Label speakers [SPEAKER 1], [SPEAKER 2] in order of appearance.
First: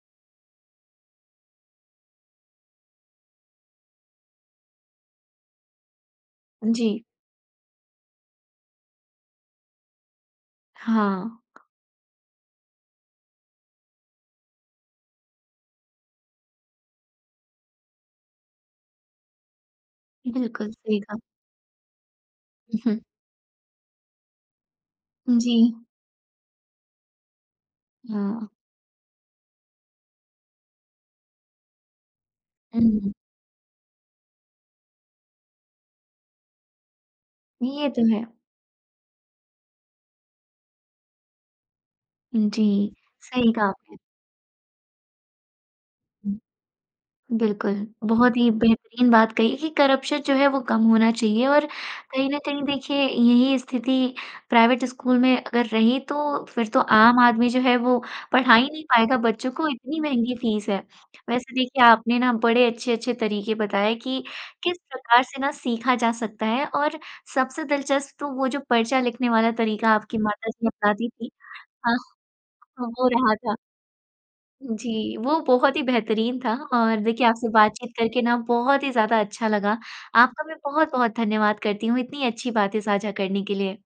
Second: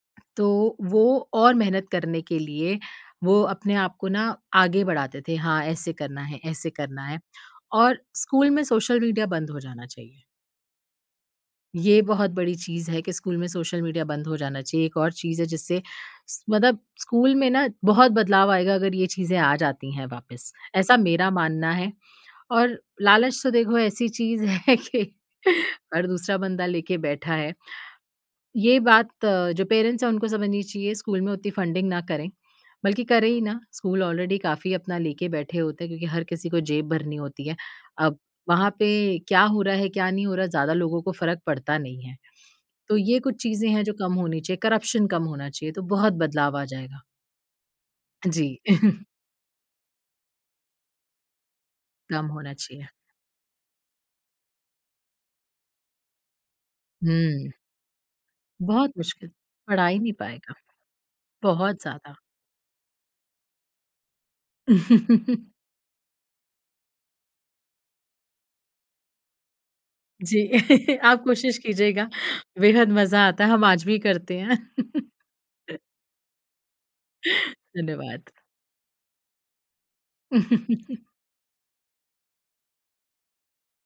[SPEAKER 1] तो वो और मेहनत करने के लिए, वो अपने आपको ना आगे बढ़ाते थे। हाँ, ऐसे करना है ऐसे
[SPEAKER 2] जी।
[SPEAKER 1] करना है और स्कूल में सोशल मीडिया बंद हो जाना चाहिए।
[SPEAKER 2] हाँ।
[SPEAKER 1] ये बहुत बड़ी चीज़ है कि स्कूल में सोशल मीडिया बंद हो जाना चाहिए। एक और चीज़ है जिससे स मतलब स्कूल में ना बहुत बदलाव आएगा अगर ये चीज़ें आ जाती हैं वापिस।
[SPEAKER 2] बिल्कुल,
[SPEAKER 1] ऐसा
[SPEAKER 2] सही कहा।
[SPEAKER 1] मेरा मानना है और
[SPEAKER 2] उहुँ।
[SPEAKER 1] लालच तो देखो ऐसी चीज़ है कि
[SPEAKER 2] उ जी।
[SPEAKER 1] हर दूसरा बंदा लेके बैठा है।
[SPEAKER 2] हाँ।
[SPEAKER 1] ये बात अ, जो पेरेंट्स हैं उनको समझनी चाहिए, स्कूल में उतनी फ़ंडिंग ना करें, बल्कि
[SPEAKER 2] हुँ।
[SPEAKER 1] करे ही ना, स्कूल ऑलरेडी काफ़ी अपना लेके बैठे होते हैं क्योंकि हर किसी को जेब भरनी होती है।
[SPEAKER 2] ये तो
[SPEAKER 1] अब
[SPEAKER 2] है।
[SPEAKER 1] वहाँ पे क्या हो रहा है, क्या नहीं हो रहा है, ज़्यादा लोगों को फ़र्क़ पड़ता नहीं है।
[SPEAKER 2] जी।
[SPEAKER 1] तो ये कुछ
[SPEAKER 2] सही कहा
[SPEAKER 1] चीज़ें हैं जो
[SPEAKER 2] आपने।
[SPEAKER 1] कम होनी चाहिए, करप्शन कम होना चाहिए, तो बहुत बदलाव आ जाएगा।
[SPEAKER 2] बिल्कुल, बहुत ही
[SPEAKER 1] जी।
[SPEAKER 2] बेहतरीन बात कही कि करप्शन जो है वो कम होना चाहिए और
[SPEAKER 1] कम
[SPEAKER 2] कहीं न
[SPEAKER 1] होना
[SPEAKER 2] कहीं
[SPEAKER 1] चाहिए।
[SPEAKER 2] देखिए, यही स्थिति प्राइवेट स्कूल में अगर रही तो, फिर तो आम आदमी
[SPEAKER 1] हुँ।
[SPEAKER 2] जो है वो पढ़ा ही नहीं
[SPEAKER 1] बहुत
[SPEAKER 2] पाएगा
[SPEAKER 1] मुश्किल,
[SPEAKER 2] बच्चों को,
[SPEAKER 1] पढ़ा ही
[SPEAKER 2] इतनी
[SPEAKER 1] नहीं
[SPEAKER 2] महँगी
[SPEAKER 1] पाएगा।
[SPEAKER 2] फ़ीस है। वैसे
[SPEAKER 1] बहुत
[SPEAKER 2] देखिए,
[SPEAKER 1] ज़्यादा।
[SPEAKER 2] आपने ना बड़े अच्छे-अच्छे तरीके बताए कि किस प्रकार से ना सीखा जा सकता है और सबसे दिलचस्प तो वो जो पर्चा लिखने वाला तरीका आपकी माता जी
[SPEAKER 1] जी,
[SPEAKER 2] अपनाती
[SPEAKER 1] आप
[SPEAKER 2] थी।
[SPEAKER 1] कोशिश
[SPEAKER 2] हाँ,
[SPEAKER 1] कीजिएगा, बेहद
[SPEAKER 2] वो
[SPEAKER 1] मज़ा
[SPEAKER 2] रहा
[SPEAKER 1] आता है
[SPEAKER 2] था।
[SPEAKER 1] हम आज भी करते हैं।
[SPEAKER 2] जी, वो बहुत ही बेहतरीन था और देखिए आपसे बातचीत करके
[SPEAKER 1] धन्यवाद।
[SPEAKER 2] ना, बहुत ही ज़्यादा अच्छा लगा। आपका भी बहुत-बहुत धन्यवाद करती हूँ इतनी अच्छी बातें साझा करने के लिए।